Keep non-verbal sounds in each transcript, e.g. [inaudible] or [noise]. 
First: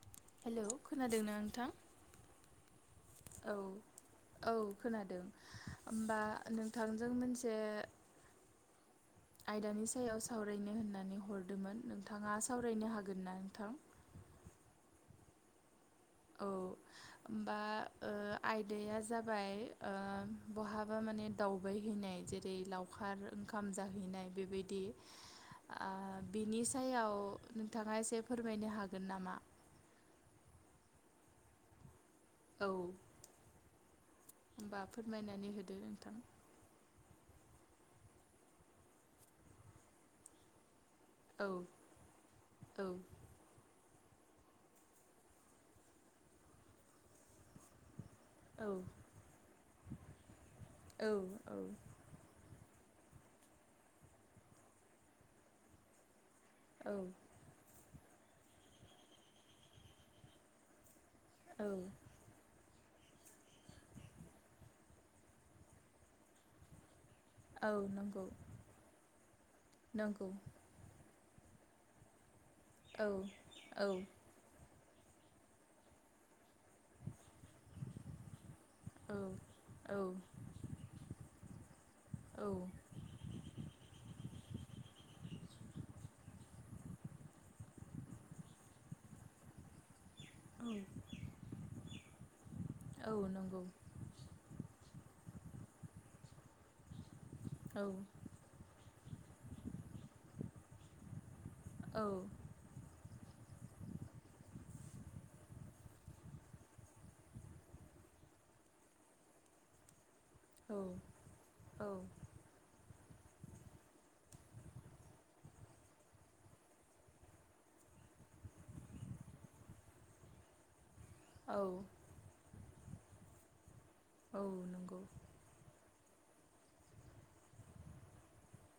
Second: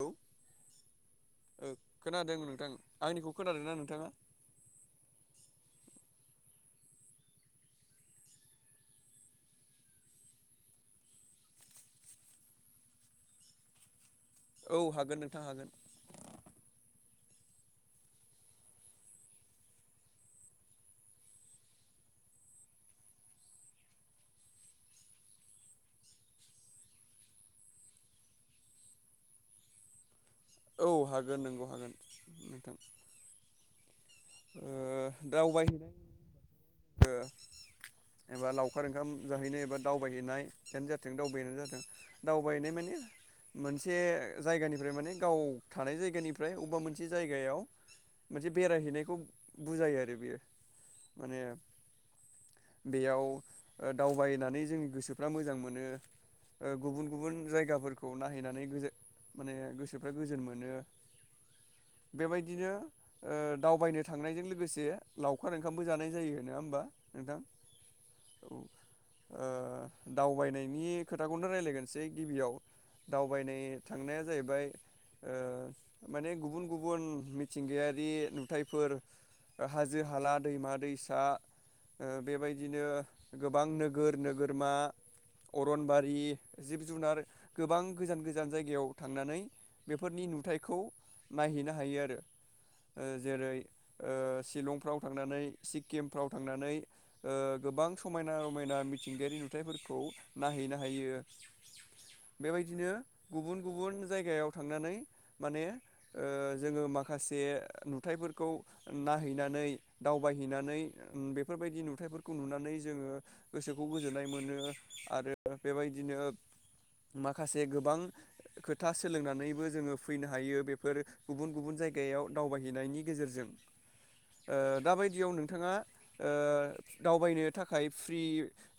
औ हेलौ खोनादोंना ओ नोंथां? खोनादों नोंथां आंनिखौ औ खोनादोंना नोंथाङा औ खोनादों होमबा नोंथांजों मोनसे आयदानि सायाव सावरायनो होननानै हरदोंमोन नोंथाङा सावरायनो हागोनना नोंथां? [unintelligible] औ हागोन नोंथां हागोन। औ होमबा ओ आयदाया जाबाय ओ बहाबा मा ने दावबाय हैैनाय जेरै लावखार ओंखाम जाहैनाय बेबायदि ओ बिनि सायाव नोंथाङा एसे फोरमायनो हागोन नामा? [inaudible] औ हागोन नंगौ हागोन। औ नोंथां ओ होमबा फोरमायनानै होदो दावबायहैनाय नोंथां। ओ एबा लावखार ओंखाम जाहैनो एबा दावबायहैनाय बेनो जा जों औ दावबायानो जाथों दावबायनाय औ माने मोनसे जायगानिफ्राय माने गाव थानाय जायगानिफ्राय अबेबा मोनसे जायगायाव मोनसे औ बेरायहैनायखौ बुजायो आरो बेयो माने औ बेयाव दावबायनानै जोंनि गोसोफ्रा मोजां मोनो ओ औ गुबुन औ गुबुन जायगाफोरखौ नायहैनानै गोजो माने गोसोफ्रा गोजोन मोनो। औ बेबायदिनो ओ दावबायनो थांनायजों लोगोसे लावखार ओंखामबो जानाय जायो नङा होमबा। नोंथां। औ नंगौ औ ओ नंगौ दावबायनायनि खोथाखौनो रायलायगोनसै गिबियाव औ दावबायनाय औ थांनाया जाहैबाय ओ माने गुबुन गुबुन मिथिंगायारि नुथाय फोर औ हाजो हाला दैमा दैसा ओ औ बेबायदिनो गोबां नोगोर नोगोरमा अरनबारि जिब जुनार गोबां गोजान गोजान जायगायाव थांनानै फोरनि नुथायखौ नायहैनो हायो आरो। ओ औ जेरै नंगौ ओ शिलंफ्राव थांनानै, सिक्किमफ्राव थांनानै ओ औ गोबां समायना रमायना मिथिंगायारि नुथायाइफोरखौ नायहैनो हायो। बेबायदिनो गुबुन गुबुन जायगायाव थांनानै माने ओ जोङो माखासे नुथायफोरखौ नायहैनानै औ दावबायहैनानै बेफोरबायदि नुथाइफोरखौ नुनानै जोङो गोसोखौ गोजोननाय मोनो आरो बेबायदिनो माखासे गोबां खोथा सोलोंना नैबो जोङो फैनो हायो बेफोर गुबुन औ गुबुन जायगायाव दावबायहैनायनि गेजेरजों। औ ओ नंगौ दाबायदियाव नोंथाङा ओ [inaudible] दावबायनो थाखाय फ्रि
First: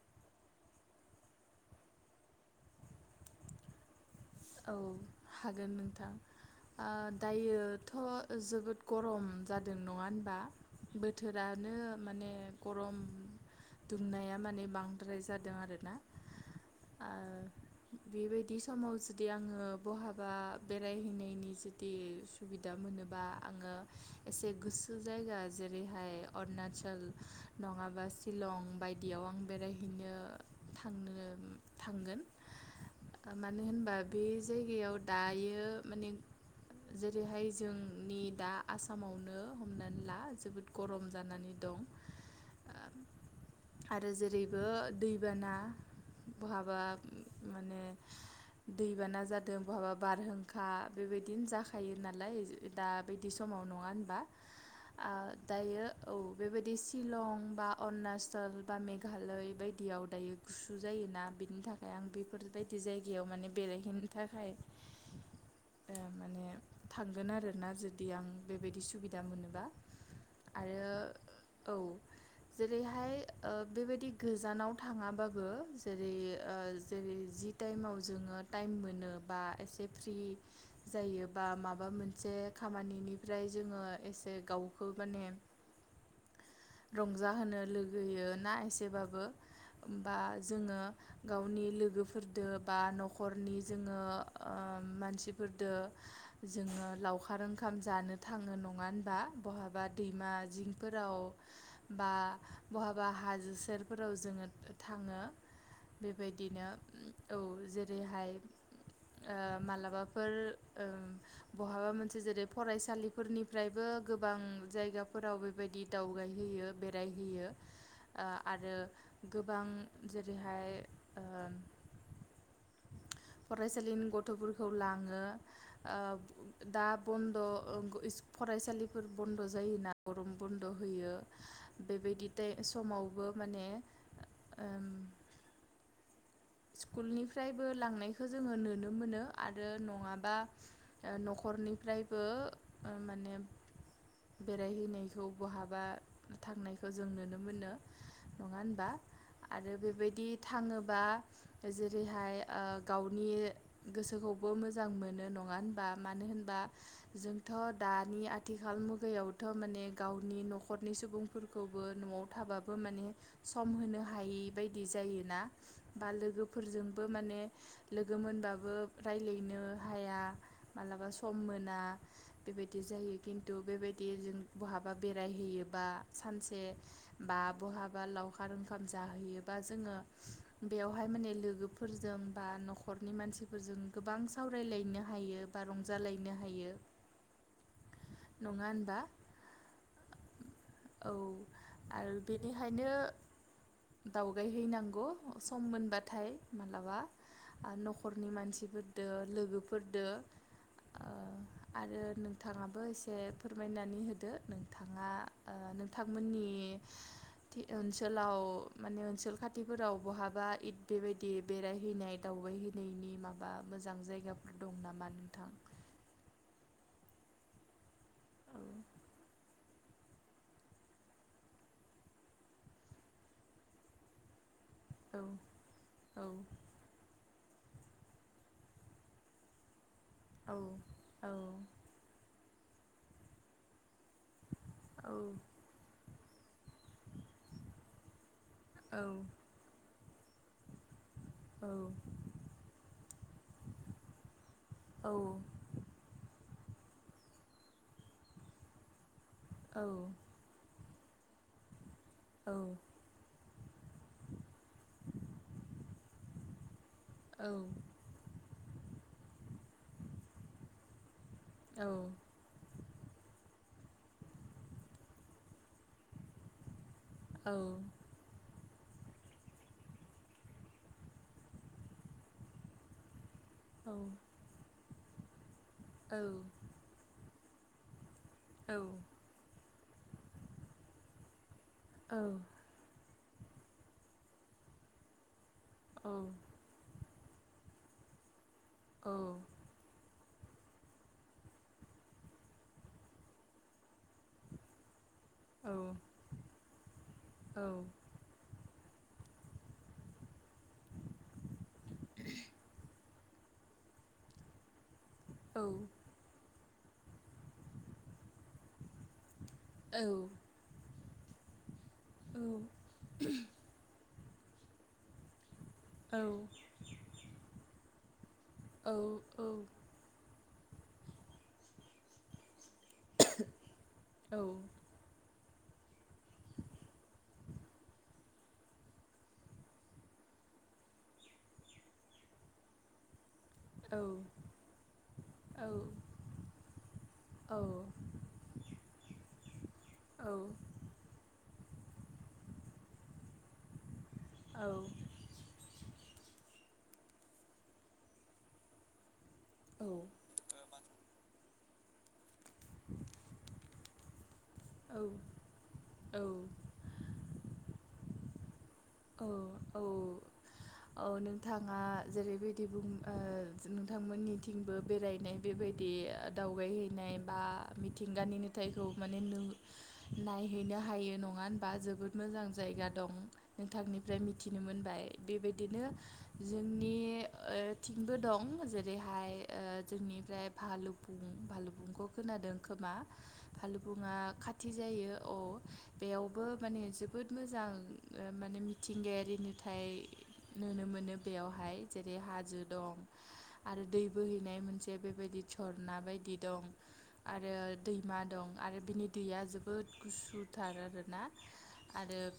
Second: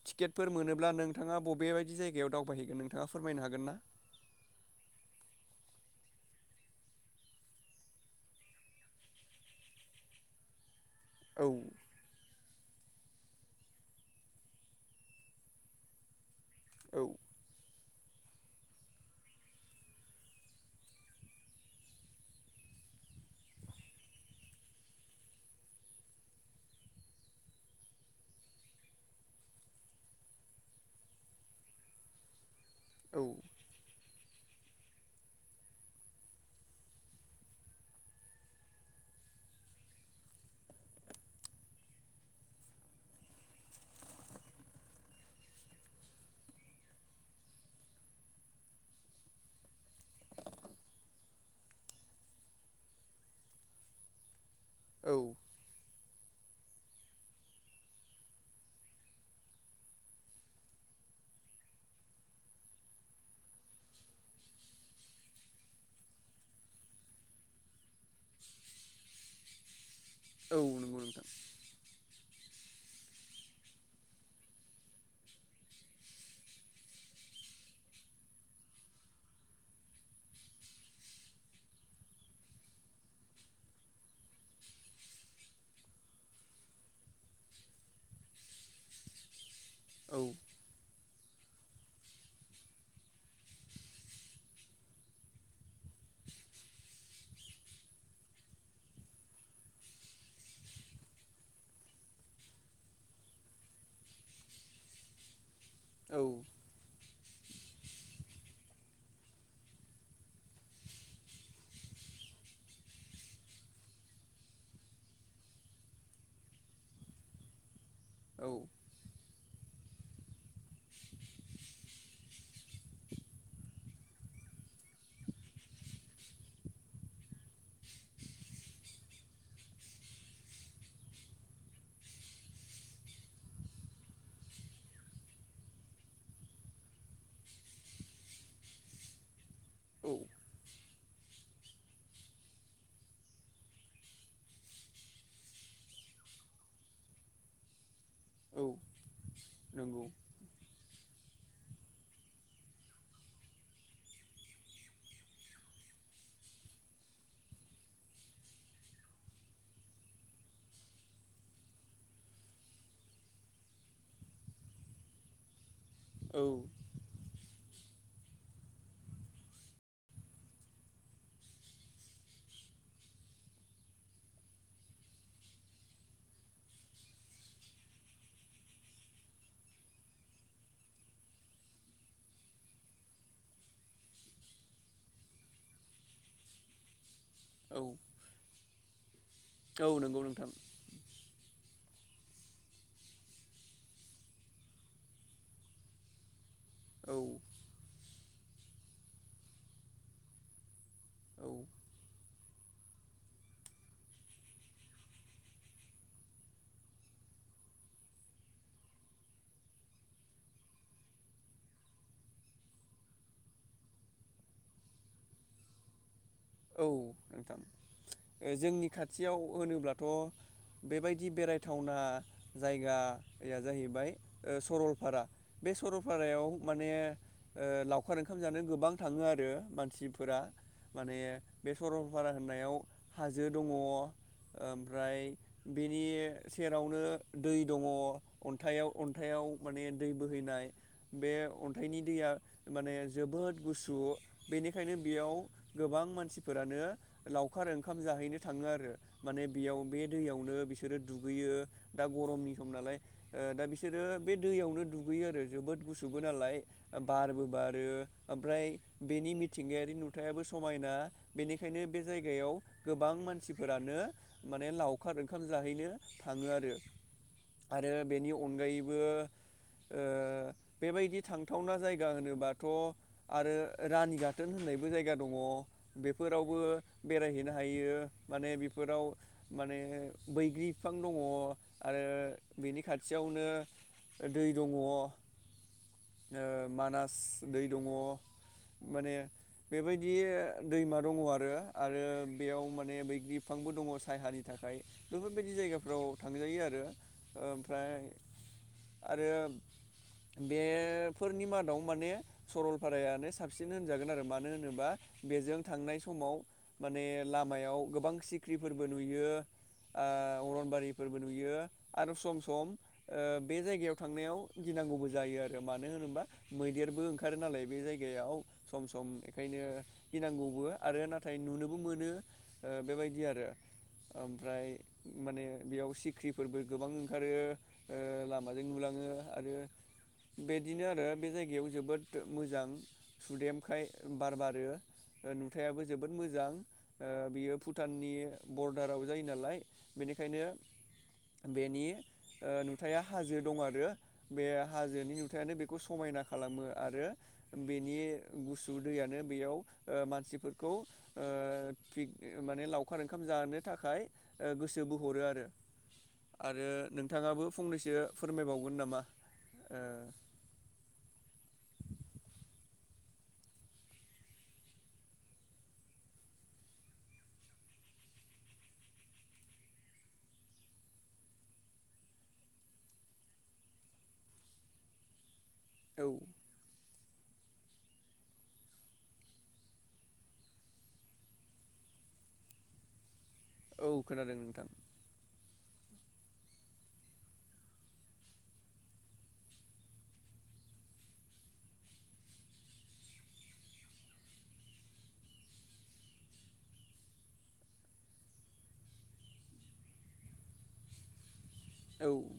टिकेटफोर मोनोब्ला नोंथाङा बबेबायदि जायगायाव दावबायहैगोन नोंथाङा? फोरमायनो हागोन ना? औ हागोन नोंथां। आ दायोथ' जोबोद गरम जादों नङा होनबा औ बोथोरानो माने ग'रम, दुमनाया माने बांद्राय जादों आरोना? औ आ बेबायदि समाव जो जुदि आङो बहाबा बेरायहैनायनि जुदि सुबिदा मोनोबा आङो, एसे गुसु जायगा जेरैहाय अरुनााचल नङाबा सिशिलं बायदियाव, औ आं बेरायहैनो थां थांगोन औ मानो होनबा, बे जायगायाव दायो माने, जेरैहाय जोंनि दा आसामावनो हमनानै ला जोबोद गरम जानानै दं। दं आरो जेरैबो दैबाना, बहाबा माने, दैबाना जादों बहाबा बारहुंखा बेबायदिनो जाखायो नालाय दा बिदि समावनो, नङा होनबा औ ओ दायो। औ बेबायदि सिलं बा अरुणाचल बा मेघालय बायदियाव दायो गुसु जायो। जायोना बिनि थाखाय आं बेफोरबायदि जायगायाव माने बेरायहैनो थाखाय, माने थांगोन आरोना जुदि आं बेबायदि सुबिदा मोनोबा, औ नंगौ नोंथां आरो औ जेरैहाय, ओ बेबायदि गोजानाव थाङाबाबो जेरै जेरै जि टाइमाव जोङो, टाइम मोनो बा एसे फ्रि जायो बा माबा मोनसे खामानिनिफ्राय, जोङो एसे गावखौ माने, रंजाहोनो लुगैयो ना एसेबाबो, बा औ जोङो गावनि लोगोफोरजों बा न'खर, हरनि जोङो ओ मानसिफोरदो जोङो लावखार ओंखाम जानो, थाङो नङा होनबा बहाबा दैमा जिंफोराव बा बहाबा, हाजो सेरफोराव जोङो थाङो औ बेबायदिनो औ जे बेहाय ओ मालाबाफोर ओ बहाबा मोनसे जेरै फरायसालिफोरनिफ्रायबो, गोबां जायगाफोराव बेबायदि दावगाहोयो बेरायहोयो। औ आरो गोबां जेरैहाय ओ फरायसालिनि गथ'फोरखौ लाङो दा बन्द' इस फरायसालिफोर बन्द' जायोना गरुम बन्द' होयो बेबायदि समावबो, माने ओ स्कुलनिफ्रायबो लांनायखौ जोङो नुनो मोनो आरो औ नङाबा, ओ न'खरनिफ्रायबो ओ माने, बेरायहैनायखौ बहाबा थांनायखौ जों नुनो मोनो, नङा औ होनबा आरो नंगौ बेबायदि थाङोबा, जेरैहाय ओ गावनि गोसोखौबो मोजां मोनो नङा होनबा मानो होन होनबा जोंथ' दानि आथिखाल मुगायावथ' माने गावनि न'खरनि सुबुं, फोरफोरखौबो न'आव थाबाबो माने सम होनो हायि बायदि जायोना? बा औ लोगोफोरजोंबो माने लोगो मोनबाबो रायज्लायनो हाया मालाबा सम मोना बेबायदि, जायो खिनथु बेबायदि जों बहाबा बेराय हैयोबा सानसे बा बहा बा लावखार ओंखाम जाहैयोबा जोङो। बेवहाय माने लोगोफोरजों बा न'खरनि मानसिफोरजों गोबां सावरायलायनो हायो बा बा रंजालायनो हायो औ नङा होनबा, औ नंगौ नोंथां, औ आरो बेनिखायनो दावगाय हैैनांगौ सम मोनबाथाय, मालाबा औ आ न'खरनि मानसिफोरदो लोगोफोरदो, ओ औ आरो नोंथाङाबो एसे फोरमायनानै होदो नोंथाङा ओ नोंथांमोननि थि ओनसोलाव माने ओनसोल खाथिफोराव बहाबा इद बेबायदि बेरायहैनाय दावबायहैनायनि माबा मोजां जायगाफोर दं नामा? बा नोंथां औ नोंथां औ जोंनि खाथियाव होनोब्लाथ' बेबायदि बेरायथावना जायगाया जाहैबाय ओ औ सरलपारा बे औ सरलपारायाव माने ओ लावखार ओंखाम जानो गोबां थाङो आरो मानसि औ औ सरलपारा होननायाव हाजो दङ ओमफ्राय बेनि सेरावनो दै दङ अन्थायाव औ अन्थायाव माने दै बोहैनाय बे औ अन्थाइनि दैया माने जोबोद गुसु। बेनिखायनो औ बेयाव गोबां मानसिफोरानो लावखार ओंखाम जाहैनो थाङो आरो माने बेयाव औ औ बे दैयावनो बिसोरो दुगैयो दा गरमनि सम नालाय। ओ दा बिसोरो बे दैयावनो दुगैयो आरो जोबोद गुसुबो नालाय। बारबो औ बारो ओमफ्राय बेनि मिथिंगायारि नुथायाबो समायना। बेनिखायनो बे औ जायगायाव गोबां मानसिफोरानो माने लावखार ओंखाम जाहैनो थाङो आरो। आरो बेनि अनगायै बो ओ बेबायदि थांथावना जायगा होनोबाथ' आरो रानि गाथोन होननायबो जायगा दङ बेफोरावबो बेरायहैनो हायो। माने बेफोराव माने बैग्रि बिफां दङ आरो बेनिखायनो खाथियावनो दै दङ ओ मानास दै दङ माने बेबायदि ओ दैमा दङ आरो आरो बेयाव माने बैग्रि बिफांबो दङ सायहानि थाखाय बेफोरबायदि जायगाफ्राव थांजायो आरो ओमफ्राय आरो बेफोरनि मादाव माने सरलपारायानो साबसिन होनजागोन आरो मानो होनोबा बेजों थांनाय समाव माने लामायाव गोबां सिख्रिफोरबो नुयो। ओ अरनबारिफोरबो नुयो आरो सम सम बे जायगायाव थांनायाव गिनांगौबो जायो आरो मानो होनोबा मैदेरबो ओंखारो नालाय बे जायगायाव। सम सम बेखायनो गिनांगौबो आरो नाथाय नुनोबो मोनो। ओ बेबायदि आरो ओमफ्राय माने बेयाव सिख्रिफोरबो गोबां ओंखारो ओ लामाजों नुलाङो आरो बिदिनो आरो बे जायगायाव जोबोद मोजां सुदेमखाय बार बारो ओ नुथायाबो जोबोद मोजां बियो भुटाननि बरदाराव जायो नालाय। औ बेनिखायनो औ बेनि ओ नुथाया हाजो दं आरो बे औ हाजोनि नुथायानो बेखौ स समायना खालामो आरो बेनि गुसु दैयानो बेयाव ओ मानसिफोरखौ ओ माने लावखार ओंखाम जानो थाखाय ओ गोसो औ बोहरो आरो औ आरो नोंथाङाबो फंनैसो फोरमायबावगोन नामा? औ औ औ नोंथाङा जेरैबायदि बुं ओ नोंथांमोननिथिंबो बेरायनाय बेबायदि दावबायहैनाय बा मिथिंगानि नुथाय खौ माने नायहैनो हायो नङा होनबा जोबोद मोजां जायगा दं। नोंथांनिफ्राय मिथिनो मोनबाय बेबायदिनो ओ औ जोंनि थिंबो दं जेरैहाय जोंनिफ्राय भालुफुं भालुफुंखौ खोनादों खोमा? औ भालबुङा खोनादों नोंथां खाथि जायो औ बेयावबो माने जोबोद मोजां ओ माने मिथिंगायारि नुथाय नुनो मोनो बेयावहाय जेरै हाजो दं। आरो दै बोहैनाय मोनसे बेबायदि सरना बायदि दं। आरो दैमा दं आरो बिनि दैया जोबोद गुसुथार आरोना। औ आरो।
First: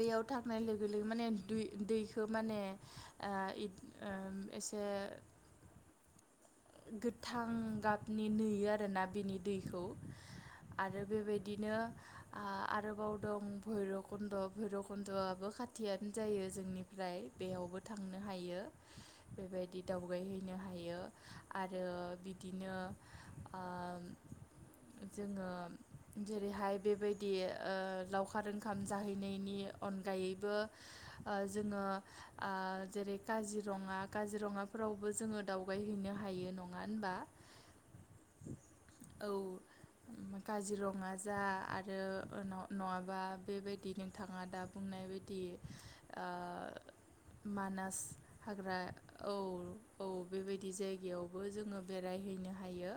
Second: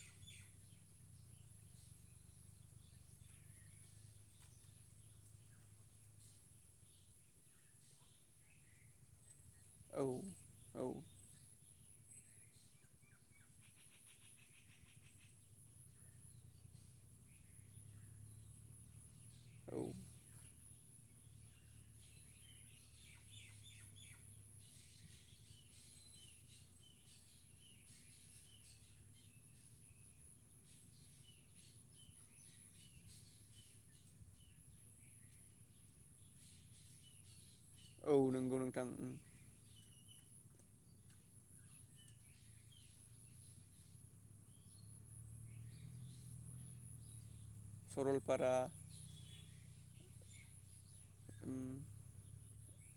बेयाव थांनाय लोगो-लोगो माने दुइ-दैखौ माने ओ इत ओ एसे। ओ गोथां गाबनि नुयो आरोना बिदि। दैखौ औ औ आरो बेबायदिनो आ-आरोबाव दं भैरब। कन्द' भैरबकुन्द'आबो खाथियानो जायो जोंनिफ्राय बेयावबो थांनो हायो। बेबायदि औ दावबायहैनो हायो। यो आरो बिदिनो ओ। जोङो जेरैहाय बेबायदि ओ लावखार ओं। खाम जाहैनायनि अनगायैबो ओ जोङो ओ जेरै-काजि। रङा काजिरङाफोरावबो जोङो दावबायायहैनो हायो नङा होनबा? औ नंगौ नोंथां। औ काजिरङा जा आरो न-नङाबा। बेबायदि नोंथाङा दा बुंनाय बायदि ओ। मानास सरलपारा हाग्रा औ-औ बेबायदि जाय। गायावबो उम जोङो बेहैनो हायो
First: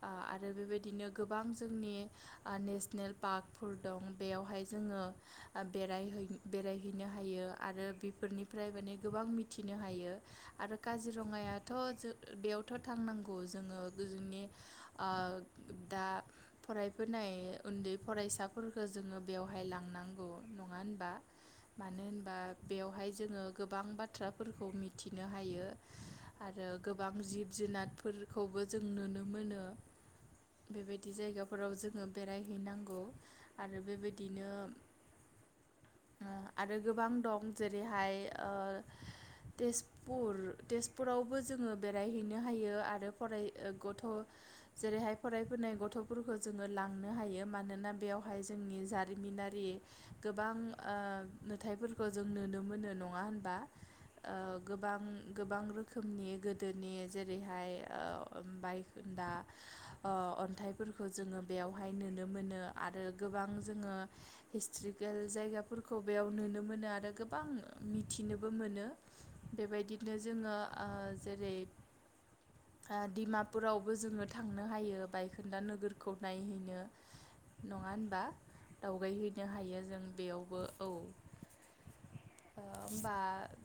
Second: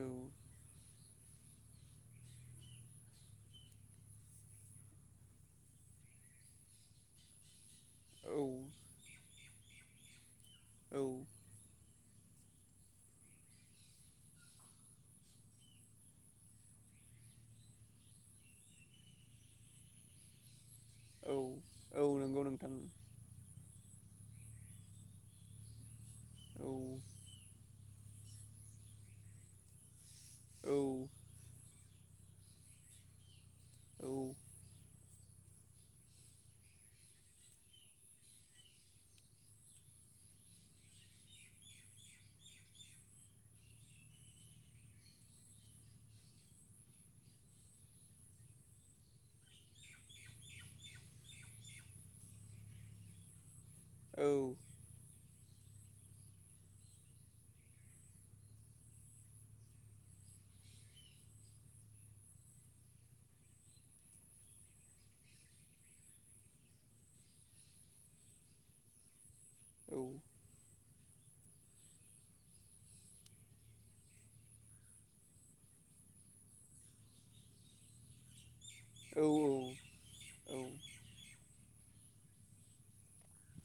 औ आरो बेबायदिनो। गोबां जोंनि ओ नेसनेल पार्कफोर दं बेयावहाय। जोङो बेरायहै- बेरायहैनो हायो आरो औ बेफोरनिफ्राय माने गोबां मिथि। नो हायो आरो औ काजिरङायाथ' जों। बेयावथ' थांनांगौ जोङो जोंनि ओ दा फरायफुनाय। उन्दै फरायसाफोरफोरखौ जोङो। बेवहाय लांनांगौ नङा होनबा? औ मानो औ होनबा नंगौ नोंथां बेवहाय जोङो गोबां बा। थ्राफोरखौ मिथिनो हायो आरो औ गोबां जिब- जुनार। फोरखौबो जों नुनो मोनो औ बेबायदि जायगाफोराव जोङो। बेरायहैनांगौ आरो औ बेबायदि। आरो गोबां दं जेरैहाय ओ। तेजपुर-तेजपुरावबो जोङो बेरायहैनो हायो आरो फराय गथ'। जेरैहाय फरायफोनाय गथ'फोरखौ जोङो लांनो हायो मानोना बेयावहाय जोंनि जा। रिमिनारि गोबां ओ नुथायाइफोरखौ जों नुनो मोनो नङा होनबा? ओ गोबां। गोबां रोखोमनि गोदोनि जेरैहाय ओ बायखोन्दा। ओ अन्थाइफोरखौ जोङो बेयावहाय नुनो मोनो आरो गोबां। जोङो हिस्ट्रिकेल जायगाफोरखौ बियाव नुनो मोनो आरो गोबां मिथिनोबो मो। नो बेबायदिनो जोङो ओ जेरै। ओ डिमापुरावबो जोङो थांनो हायो बायखोन्दा नोगोरखौ नायहैनो। नङा होनबा? दावबायहैनो औ हायो जों बेयावबो औ। होमबा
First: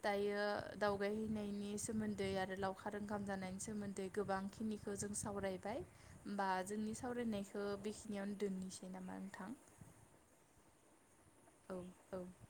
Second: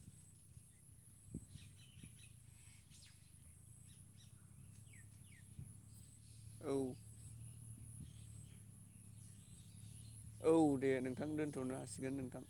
दायो दावबायहैनायनि सोमोन्दै आरो लावखार ओंखाम जानायनि सोमोन्दै। गोबांखिनिखौ जों सावरायबाय। होमबा औ जोंनि सावरायनायखौ बेखिनियावनो दोननिसै नामा नोंथां? औ दे नोंथां दोनथ'नो औ हासिगोन औ नोंथां।